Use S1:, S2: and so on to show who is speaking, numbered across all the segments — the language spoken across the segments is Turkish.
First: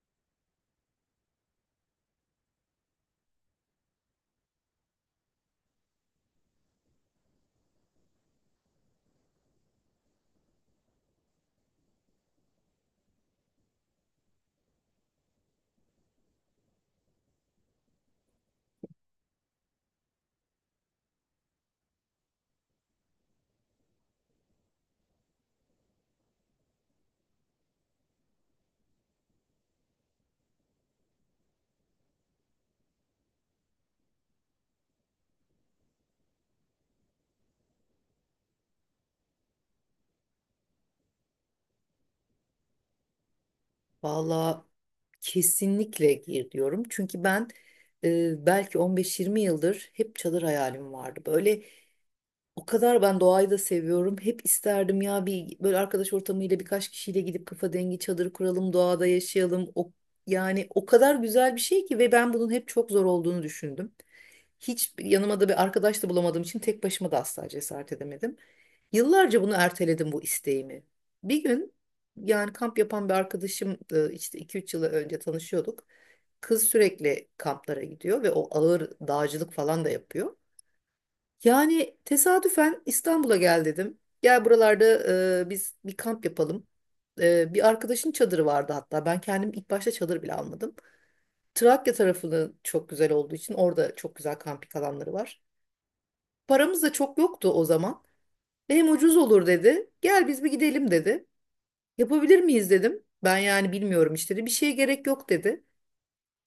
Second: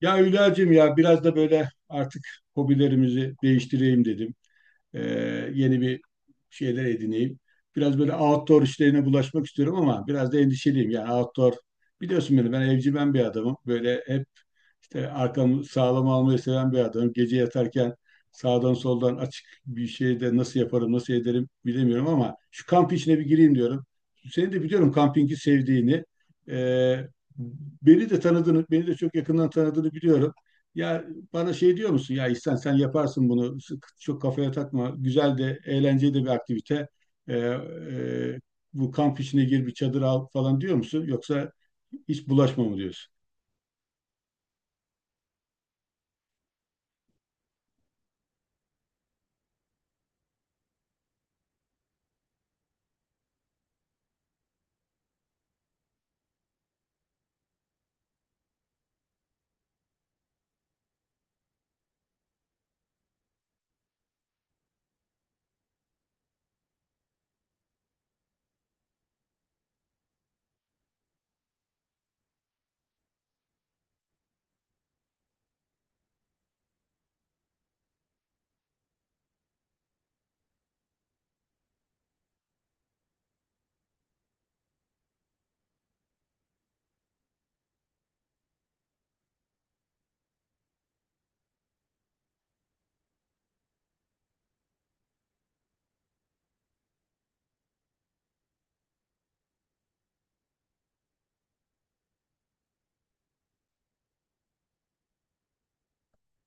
S1: Ya Hülya'cığım, ya biraz da böyle artık hobilerimizi değiştireyim dedim. Ee, Yeni bir şeyler edineyim. Biraz böyle outdoor işlerine bulaşmak istiyorum ama biraz da endişeliyim. Yani outdoor, biliyorsun beni, ben evcimen bir adamım. Böyle hep arkamı sağlam almayı seven bir adamım. Gece yatarken sağdan soldan açık bir şey de nasıl yaparım, nasıl ederim bilemiyorum ama şu kamp işine bir gireyim diyorum. Seni de biliyorum kampingi sevdiğini. E, Beni de tanıdığını, beni de çok yakından tanıdığını biliyorum. Ya bana şey diyor musun? Ya İhsan, sen yaparsın bunu. Çok kafaya takma. Güzel de, eğlenceli de bir aktivite. E, e, Bu kamp işine gir, bir çadır al falan diyor musun? Yoksa hiç bulaşma mı diyorsun?
S2: Valla kesinlikle gir diyorum. Çünkü ben belki 15-20 yıldır hep çadır hayalim vardı. Böyle o kadar ben doğayı da seviyorum. Hep isterdim ya bir böyle arkadaş ortamıyla birkaç kişiyle gidip kafa dengi çadır kuralım, doğada yaşayalım. O, yani o kadar güzel bir şey ki ve ben bunun hep çok zor olduğunu düşündüm. Hiç yanıma da bir arkadaş da bulamadığım için tek başıma da asla cesaret edemedim. Yıllarca bunu erteledim bu isteğimi. Bir gün yani kamp yapan bir arkadaşım işte iki üç yıl önce tanışıyorduk. Kız sürekli kamplara gidiyor ve o ağır dağcılık falan da yapıyor. Yani tesadüfen İstanbul'a gel dedim. Gel buralarda biz bir kamp yapalım. Bir arkadaşın çadırı vardı hatta. Ben kendim ilk başta çadır bile almadım. Trakya tarafını çok güzel olduğu için orada çok güzel kamping alanları var. Paramız da çok yoktu o zaman. Ve hem ucuz olur dedi. Gel biz bir gidelim dedi. Yapabilir miyiz dedim. Ben yani bilmiyorum işte dedi. Bir şeye gerek yok dedi.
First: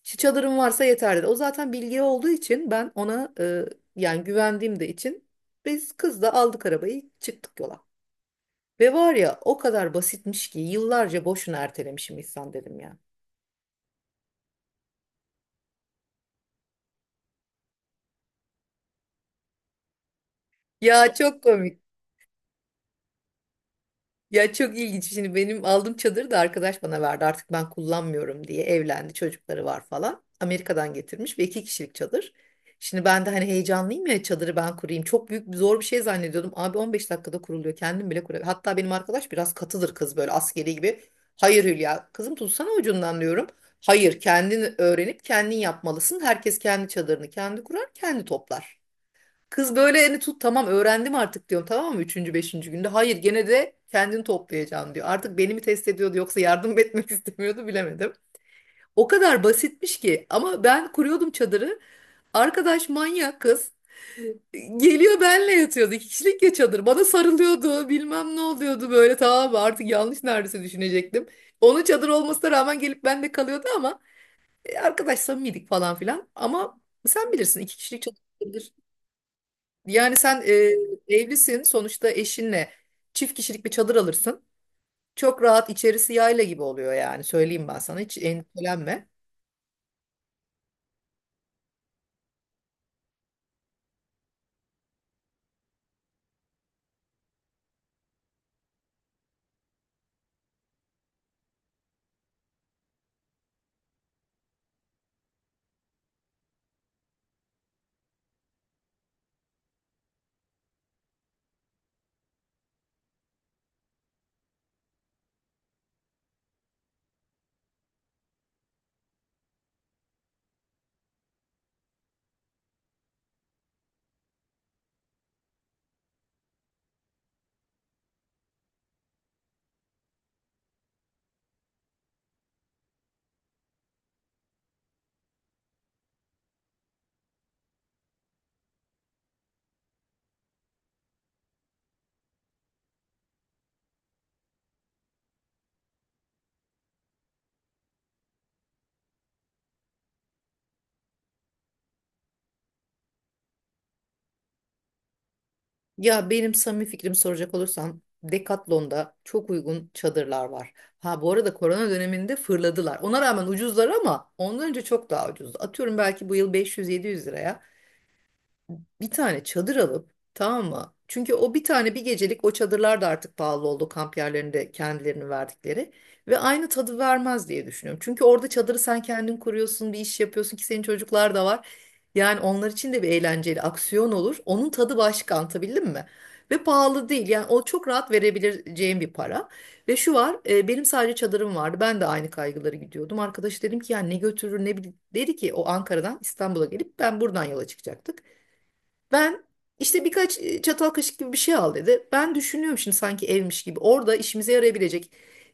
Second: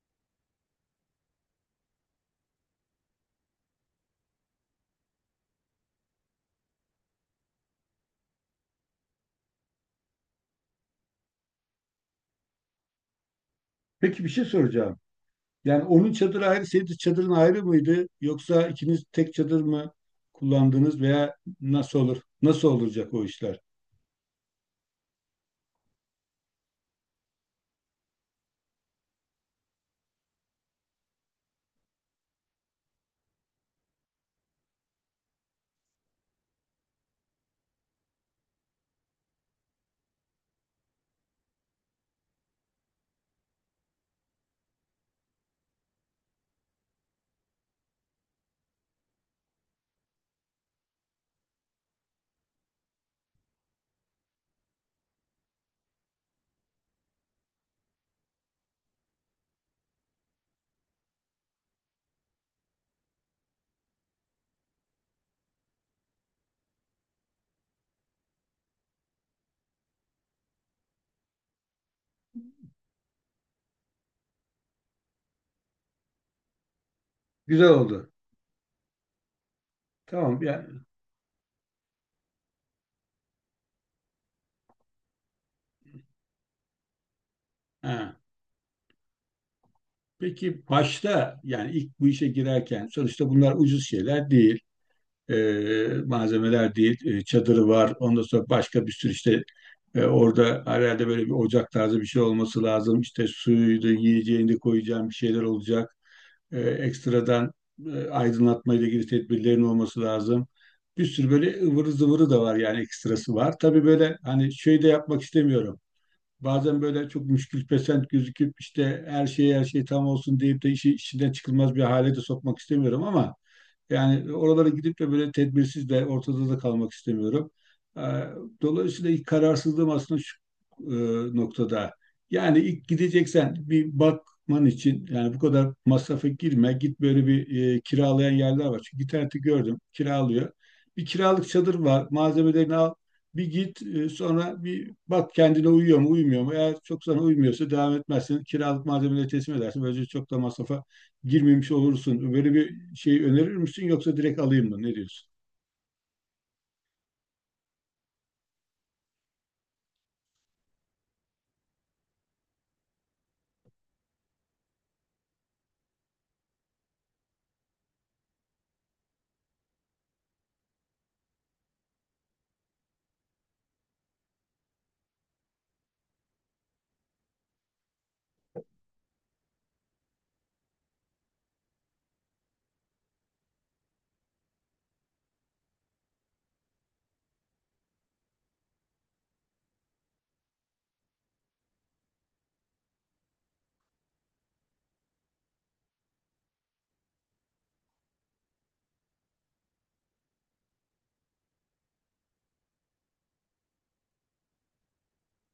S2: İşte çadırın varsa yeter dedi. O zaten bilgi olduğu için ben ona yani güvendiğim de için biz kızla aldık arabayı çıktık yola. Ve var ya o kadar basitmiş ki yıllarca boşuna ertelemişim İhsan dedim ya.
S1: Peki bir şey soracağım. Yani onun çadırı ayrı, senin de çadırın ayrı mıydı? Yoksa ikiniz tek çadır mı kullandınız
S2: Ya
S1: veya
S2: çok komik.
S1: nasıl olur? Nasıl olacak o işler?
S2: Ya çok ilginç. Şimdi benim aldığım çadırı da arkadaş bana verdi. Artık ben kullanmıyorum diye evlendi. Çocukları var falan. Amerika'dan getirmiş ve iki kişilik çadır. Şimdi ben de hani heyecanlıyım ya çadırı ben kurayım. Çok büyük zor bir şey zannediyordum. Abi 15 dakikada kuruluyor. Kendim bile kuruyorum. Hatta benim arkadaş biraz katıdır kız böyle askeri gibi. Hayır Hülya kızım tutsana ucundan diyorum. Hayır kendin öğrenip kendin yapmalısın. Herkes kendi çadırını kendi kurar kendi toplar. Kız böyle elini tut tamam öğrendim artık diyorum tamam mı? Üçüncü, beşinci günde. Hayır gene de kendini toplayacaksın diyor. Artık beni mi test ediyordu yoksa yardım etmek istemiyordu bilemedim. O kadar basitmiş ki ama ben kuruyordum çadırı. Arkadaş manyak kız. Geliyor benle yatıyordu. İki kişilik ya çadır. Bana sarılıyordu. Bilmem ne oluyordu böyle tamam mı? Artık yanlış neredeyse düşünecektim. Onun çadır olmasına rağmen gelip benle kalıyordu ama arkadaş samimiydik falan filan. Ama sen bilirsin
S1: Güzel
S2: iki kişilik
S1: oldu.
S2: çadır yani
S1: Tamam
S2: sen
S1: yani.
S2: evlisin sonuçta eşinle çift kişilik bir çadır alırsın. Çok rahat içerisi yayla gibi oluyor yani söyleyeyim ben sana
S1: Ha.
S2: hiç endişelenme.
S1: Peki başta, yani ilk bu işe girerken, sonuçta bunlar ucuz şeyler değil. Malzemeler değil. Çadırı var. Ondan sonra başka bir sürü işte orada herhalde böyle bir ocak tarzı bir şey olması lazım. İşte suyuydu, yiyeceğini koyacağım bir şeyler olacak. Ekstradan aydınlatma ile ilgili tedbirlerin olması lazım. Bir sürü böyle ıvırı zıvırı da var, yani ekstrası var. Tabii böyle hani şey de yapmak istemiyorum. Bazen böyle çok müşkülpesent gözüküp işte her şey tam olsun deyip de işi işinden çıkılmaz bir hale de sokmak istemiyorum ama yani oralara gidip de böyle tedbirsiz de ortada da kalmak istemiyorum. Ee, Dolayısıyla ilk kararsızlığım aslında şu noktada. Yani ilk gideceksen, bir bakman için, yani bu kadar masrafa girme. Git, böyle bir kiralayan yerler var. Çünkü internette gördüm, kiralıyor. Bir kiralık çadır var. Malzemelerini al. Bir git, sonra bir bak kendine uyuyor mu uymuyor mu. Eğer çok sana uymuyorsa devam etmezsin. Kiralık malzemeleri teslim edersin. Böylece çok da masrafa girmemiş olursun. Böyle bir şey önerir misin, yoksa direkt alayım mı? Ne diyorsun?
S2: Ya benim samimi fikrimi soracak olursan Decathlon'da çok uygun çadırlar var. Ha bu arada korona döneminde fırladılar. Ona rağmen ucuzlar ama ondan önce çok daha ucuzdu. Atıyorum belki bu yıl 500-700 liraya bir tane çadır alıp tamam mı? Çünkü o bir tane bir gecelik o çadırlar da artık pahalı oldu kamp yerlerinde kendilerini verdikleri ve aynı tadı vermez diye düşünüyorum. Çünkü orada çadırı sen kendin kuruyorsun, bir iş yapıyorsun ki senin çocuklar da var. Yani onlar için de bir eğlenceli aksiyon olur. Onun tadı başka anlatabildim mi? Ve pahalı değil. Yani o çok rahat verebileceğim bir para. Ve şu var, benim sadece çadırım vardı. Ben de aynı kaygıları gidiyordum. Arkadaş dedim ki ya ne götürür ne bilir. Dedi ki o Ankara'dan İstanbul'a gelip ben buradan yola çıkacaktık. Ben işte birkaç çatal kaşık gibi bir şey al dedi. Ben düşünüyorum şimdi sanki evmiş gibi. Orada işimize yarayabilecek.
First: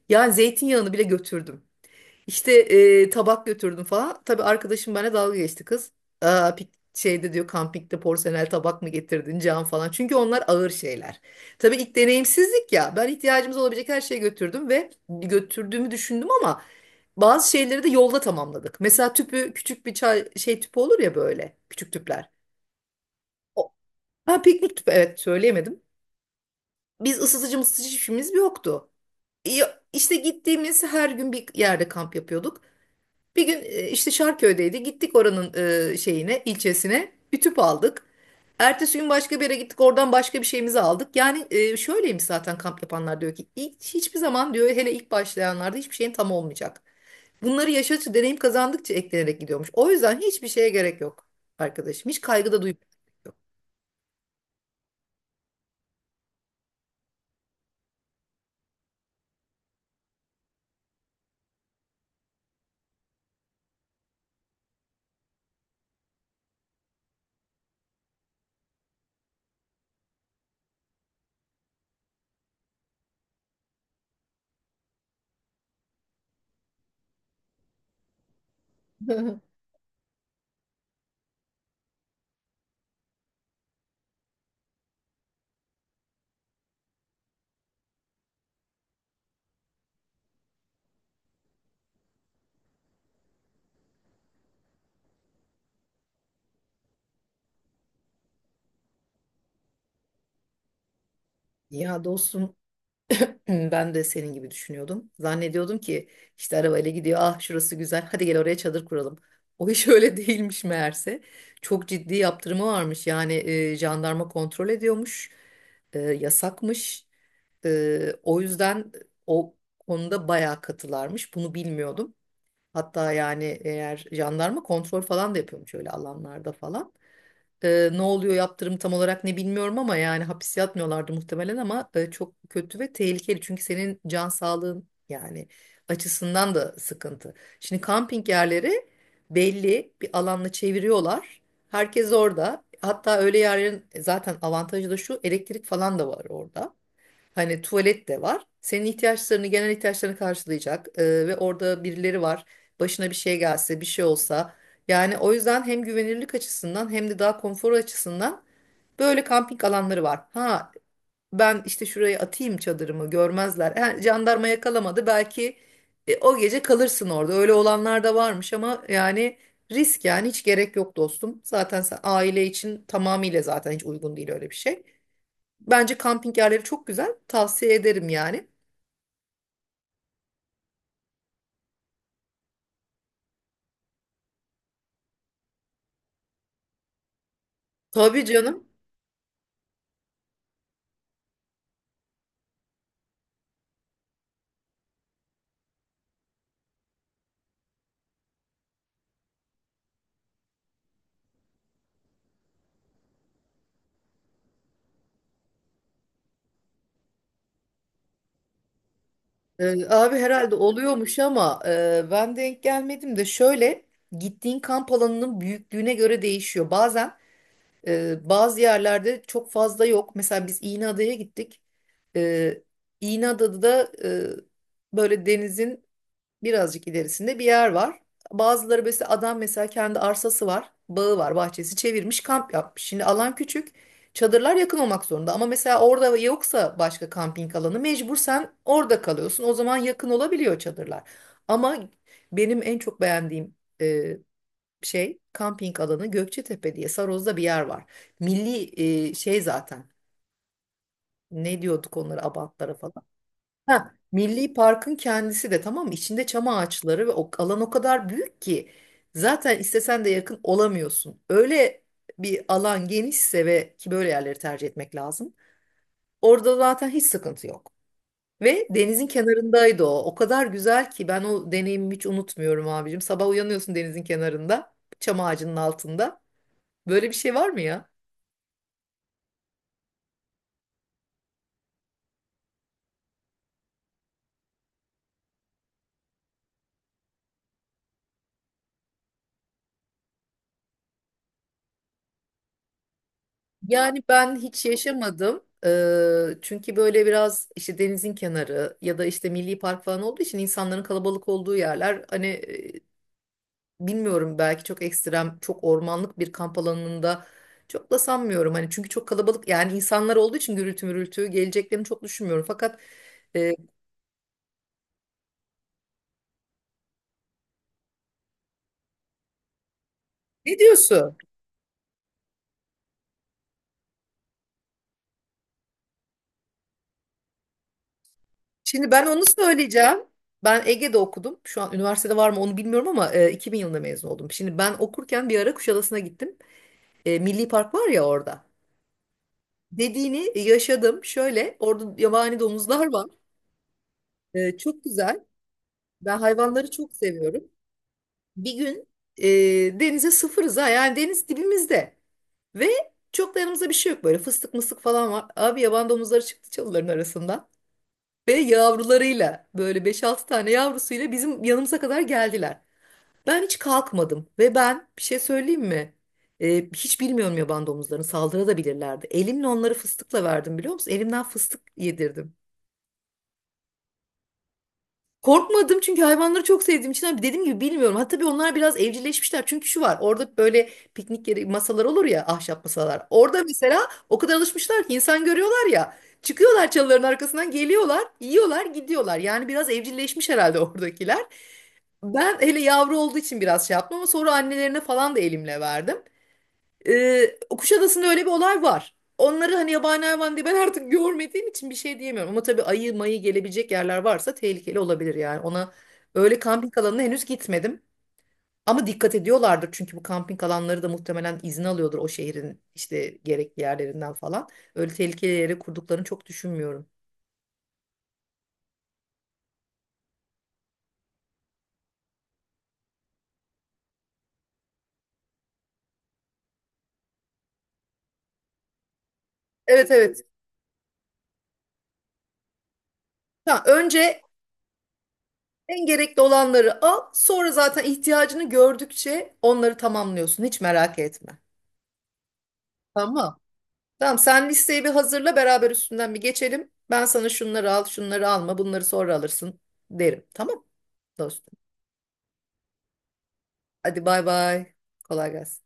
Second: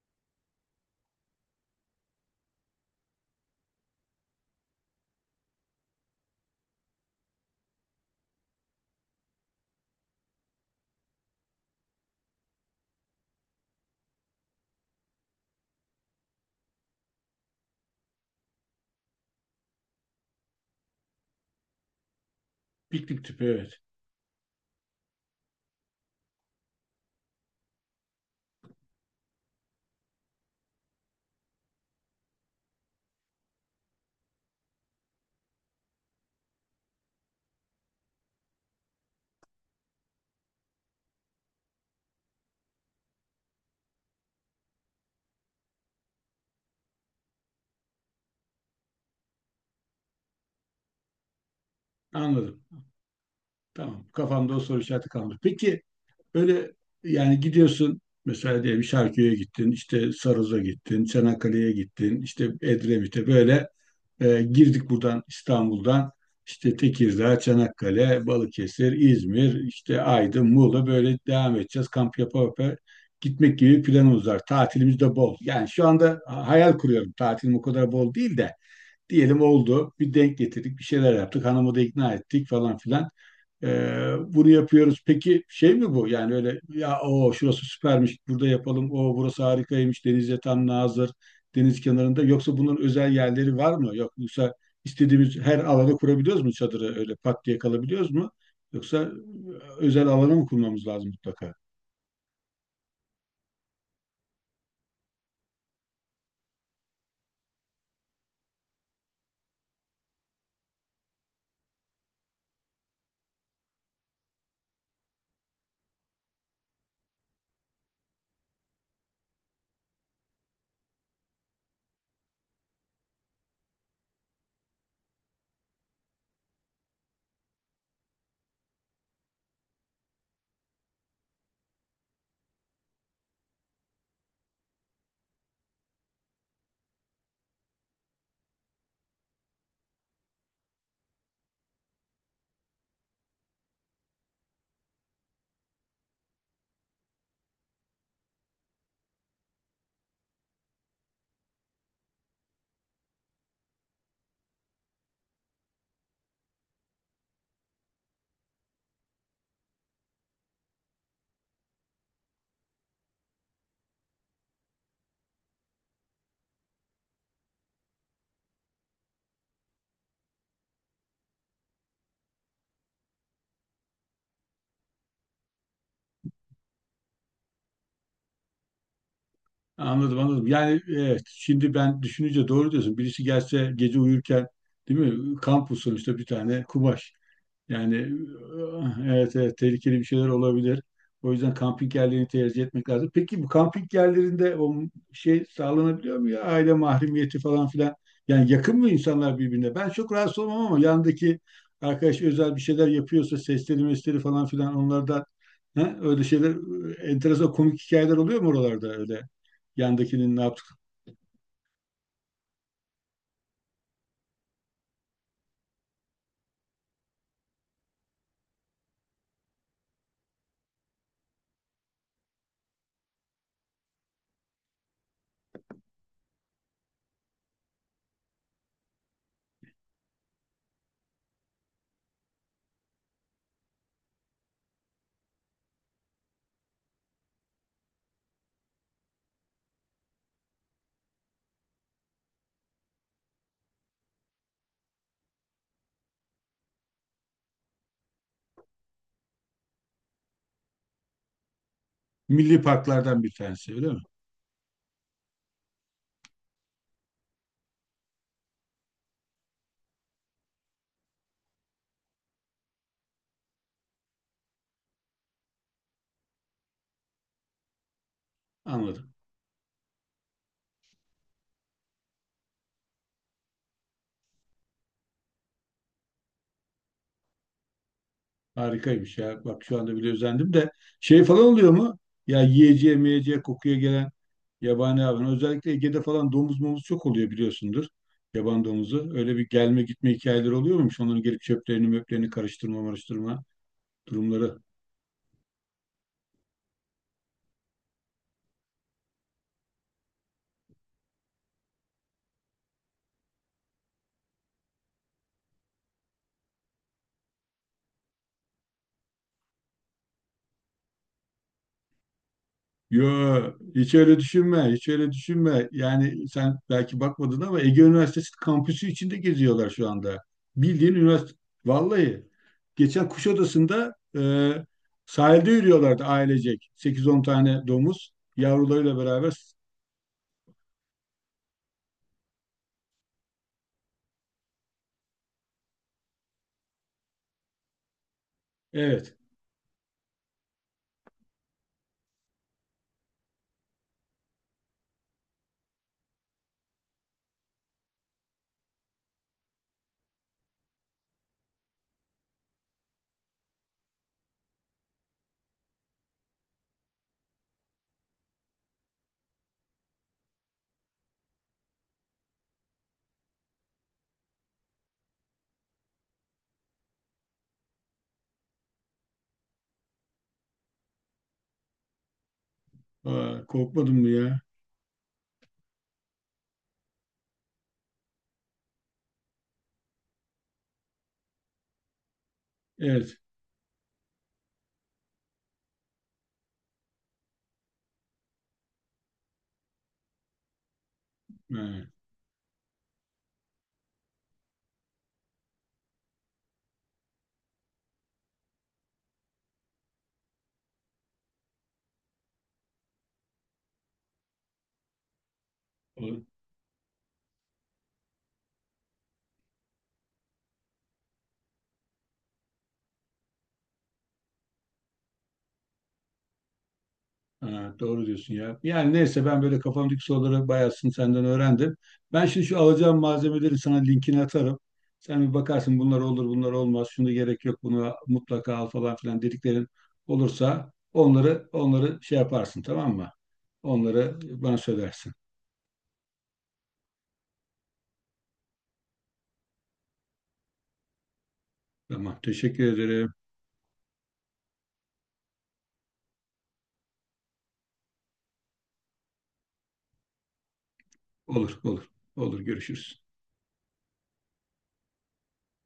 S2: Yani zeytinyağını bile götürdüm. İşte tabak götürdüm falan. Tabii arkadaşım benimle dalga geçti kız. Aa, şeyde diyor kampikte porselen tabak mı getirdin cam falan. Çünkü onlar ağır şeyler. Tabii ilk deneyimsizlik ya. Ben ihtiyacımız olabilecek her şeyi götürdüm ve götürdüğümü düşündüm ama bazı şeyleri de yolda tamamladık. Mesela tüpü küçük bir çay şey tüpü olur ya böyle küçük tüpler.
S1: Piknik tüpü, evet.
S2: Ha piknik tüpü evet söyleyemedim. Biz ısıtıcı mısıtıcı hiçbirimiz yoktu. İşte gittiğimiz her gün bir yerde kamp yapıyorduk. Bir gün işte Şarköy'deydi. Gittik oranın şeyine, ilçesine. Bir tüp aldık. Ertesi gün başka bir yere gittik. Oradan başka bir şeyimizi aldık. Yani şöyleymiş zaten kamp yapanlar diyor ki hiçbir zaman diyor hele ilk başlayanlarda hiçbir şeyin tam olmayacak. Bunları yaşadıkça, deneyim kazandıkça eklenerek gidiyormuş. O yüzden hiçbir şeye gerek yok arkadaşım. Hiç kaygı
S1: Anladım.
S2: da duymuyor.
S1: Tamam. Kafamda o soru işareti kaldı. Peki, böyle, yani gidiyorsun mesela, diyelim Şarköy'e gittin, işte Sarız'a gittin, Çanakkale'ye gittin, işte Edremit'e, böyle girdik buradan İstanbul'dan, işte Tekirdağ, Çanakkale, Balıkesir, İzmir, işte Aydın, Muğla, böyle devam edeceğiz. Kamp yapa yapa gitmek gibi planımız var. Tatilimiz de bol. Yani şu anda hayal kuruyorum. Tatilim o kadar bol değil de diyelim oldu. Bir denk getirdik, bir şeyler yaptık. Hanımı da ikna ettik falan filan. Bunu yapıyoruz. Peki şey mi bu? Yani öyle ya, o şurası süpermiş burada yapalım. O burası harikaymış. Denize tam nazır. Deniz kenarında. Yoksa bunun özel yerleri var mı? Yok, yoksa istediğimiz her alana kurabiliyoruz mu çadırı, öyle pat diye kalabiliyoruz mu? Yoksa özel alana mı kurmamız lazım mutlaka?
S2: Ya dostum. Ben de senin gibi düşünüyordum. Zannediyordum ki işte arabayla gidiyor. Ah şurası güzel. Hadi gel oraya çadır kuralım. O iş öyle değilmiş meğerse. Çok ciddi yaptırımı varmış. Yani jandarma kontrol ediyormuş. Yasakmış. O yüzden o konuda bayağı katılarmış. Bunu bilmiyordum. Hatta yani eğer jandarma kontrol falan da yapıyormuş öyle alanlarda falan. Ne oluyor yaptırım tam olarak ne bilmiyorum ama yani hapis yatmıyorlardı muhtemelen ama çok kötü ve tehlikeli. Çünkü senin can sağlığın yani açısından da sıkıntı. Şimdi kamping yerleri belli bir alanla çeviriyorlar. Herkes orada. Hatta öyle yerlerin zaten avantajı da şu elektrik falan da var orada. Hani tuvalet de var. Senin ihtiyaçlarını, genel ihtiyaçlarını karşılayacak ve orada birileri var. Başına bir şey gelse, bir şey olsa. Yani o yüzden hem güvenirlik açısından hem de daha konfor açısından böyle kamping alanları var. Ha ben işte şuraya atayım çadırımı görmezler. Ha, jandarma yakalamadı belki o gece kalırsın orada. Öyle olanlar da varmış ama yani risk yani hiç gerek yok dostum. Zaten sen aile için tamamıyla zaten hiç uygun değil öyle bir şey. Bence kamping yerleri çok güzel. Tavsiye ederim yani.
S1: Anladım, anladım. Yani evet, şimdi ben düşününce doğru diyorsun. Birisi gelse gece uyurken, değil mi? Kamp usulü işte, bir tane kumaş. Yani
S2: Tabii canım.
S1: evet, evet, tehlikeli bir şeyler olabilir. O yüzden kamping yerlerini tercih etmek lazım. Peki bu kamping yerlerinde o şey sağlanabiliyor mu ya? Aile mahremiyeti falan filan. Yani yakın mı insanlar birbirine? Ben çok rahatsız olmam ama yandaki arkadaş özel bir şeyler yapıyorsa sesleri, mesleri falan filan, onlarda, he? Öyle şeyler, enteresan komik hikayeler oluyor mu oralarda öyle?
S2: Abi
S1: Yandakinin ne
S2: herhalde
S1: yaptık?
S2: oluyormuş ama ben denk gelmedim de şöyle gittiğin kamp alanının büyüklüğüne göre değişiyor. Bazen bazı yerlerde çok fazla yok. Mesela biz İğneada'ya gittik. Ee, İğneada'da da böyle denizin birazcık ilerisinde bir yer var. Bazıları mesela adam mesela kendi arsası var, bağı var, bahçesi çevirmiş, kamp yapmış. Şimdi alan küçük, çadırlar yakın olmak zorunda. Ama mesela orada yoksa başka kamping alanı mecbur sen orada kalıyorsun. O zaman yakın olabiliyor çadırlar. Ama benim en çok beğendiğim e, şey kamping alanı Gökçetepe diye Saroz'da bir yer var. Milli şey zaten. Ne diyorduk onlara
S1: Milli
S2: abantlara falan.
S1: parklardan bir tanesi öyle
S2: Ha,
S1: mi?
S2: Milli Park'ın kendisi de tamam mı? İçinde çam ağaçları ve o alan o kadar büyük ki zaten istesen de yakın olamıyorsun. Öyle bir alan genişse ve ki böyle yerleri tercih etmek lazım. Orada zaten hiç sıkıntı yok. Ve denizin
S1: Anladım.
S2: kenarındaydı o. O kadar güzel ki ben o deneyimimi hiç unutmuyorum abicim. Sabah uyanıyorsun denizin kenarında, çam ağacının altında. Böyle bir şey var mı ya?
S1: Harikaymış ya. Bak şu anda bile özendim de şey falan oluyor mu? Ya yiyeceğe, meyeceğe, kokuya gelen yabani hayvan. Özellikle Ege'de falan domuz momuz çok oluyor biliyorsundur. Yaban domuzu. Öyle bir gelme gitme hikayeleri oluyor muymuş? Onların gelip çöplerini möplerini karıştırma marıştırma
S2: Yani ben
S1: durumları.
S2: hiç yaşamadım. Çünkü böyle biraz işte denizin kenarı ya da işte milli park falan olduğu için insanların kalabalık olduğu yerler hani bilmiyorum belki çok ekstrem, çok ormanlık bir kamp alanında çok da sanmıyorum. Hani çünkü çok kalabalık yani insanlar olduğu için gürültü mürültü geleceklerini çok düşünmüyorum. Fakat
S1: Yo,
S2: e,
S1: hiç öyle düşünme, hiç öyle düşünme. Yani sen belki bakmadın ama Ege Üniversitesi kampüsü içinde geziyorlar şu anda.
S2: ne
S1: Bildiğin
S2: diyorsun?
S1: üniversite, vallahi. Geçen Kuşadası'nda, sahilde yürüyorlardı ailecek. 8-10 tane domuz,
S2: Şimdi
S1: yavrularıyla
S2: ben onu
S1: beraber.
S2: söyleyeceğim. Ben Ege'de okudum. Şu an üniversitede var mı onu bilmiyorum ama 2000 yılında mezun oldum. Şimdi ben okurken bir ara Kuşadası'na gittim. E, milli park var ya orada.
S1: Evet.
S2: Dediğini yaşadım. Şöyle orada yabani domuzlar var. Çok güzel. Ben hayvanları çok seviyorum. Bir gün denize sıfırız ha. Yani deniz dibimizde. Ve çok da yanımızda bir şey yok. Böyle fıstık mıstık falan var. Abi yaban domuzları çıktı çalıların arasından. Ve yavrularıyla böyle beş altı tane yavrusuyla bizim yanımıza kadar geldiler. Ben hiç kalkmadım. Ve ben bir şey söyleyeyim mi? Hiç bilmiyorum yaban domuzlarını saldırabilirlerdi. Elimle onları fıstıkla verdim biliyor musun? Elimden fıstık yedirdim.
S1: Aa, korkmadın mı ya?
S2: Korkmadım çünkü hayvanları çok sevdiğim için abi dediğim gibi bilmiyorum. Ha tabii onlar biraz evcilleşmişler. Çünkü şu var orada böyle piknik yeri masalar olur ya ahşap masalar.
S1: Evet.
S2: Orada mesela o kadar alışmışlar ki insan görüyorlar ya. Çıkıyorlar çalıların arkasından geliyorlar, yiyorlar, gidiyorlar. Yani biraz evcilleşmiş herhalde oradakiler. Ben hele yavru olduğu için biraz şey yaptım ama sonra annelerine falan da elimle verdim. Kuşadası'nda öyle bir olay var. Onları hani yabani hayvan diye ben artık görmediğim için bir şey diyemiyorum. Ama tabii ayı mayı gelebilecek yerler varsa tehlikeli olabilir yani. Ona
S1: Ha.
S2: öyle kamping alanına henüz gitmedim. Ama dikkat ediyorlardır çünkü bu kamping alanları da muhtemelen izin alıyordur o şehrin işte gerekli yerlerinden falan. Öyle tehlikeli yere kurduklarını çok düşünmüyorum.
S1: Ha, doğru diyorsun ya. Yani neyse, ben böyle kafamdaki soruları bayağısını senden öğrendim. Ben şimdi şu alacağım malzemeleri sana linkini atarım. Sen bir bakarsın, bunlar olur bunlar olmaz. Şunu gerek yok, bunu mutlaka al falan filan dediklerin
S2: Evet evet.
S1: olursa onları şey yaparsın, tamam mı?
S2: Ha,
S1: Onları
S2: önce
S1: bana söylersin.
S2: en gerekli olanları al, sonra zaten ihtiyacını gördükçe onları tamamlıyorsun. Hiç merak etme.
S1: Tamam, teşekkür ederim.
S2: Tamam. Tamam sen listeyi bir hazırla beraber üstünden bir geçelim. Ben sana şunları al, şunları alma, bunları sonra alırsın derim. Tamam dostum.
S1: Olur olur, olur, görüşürüz.
S2: Hadi bay bay. Kolay gelsin.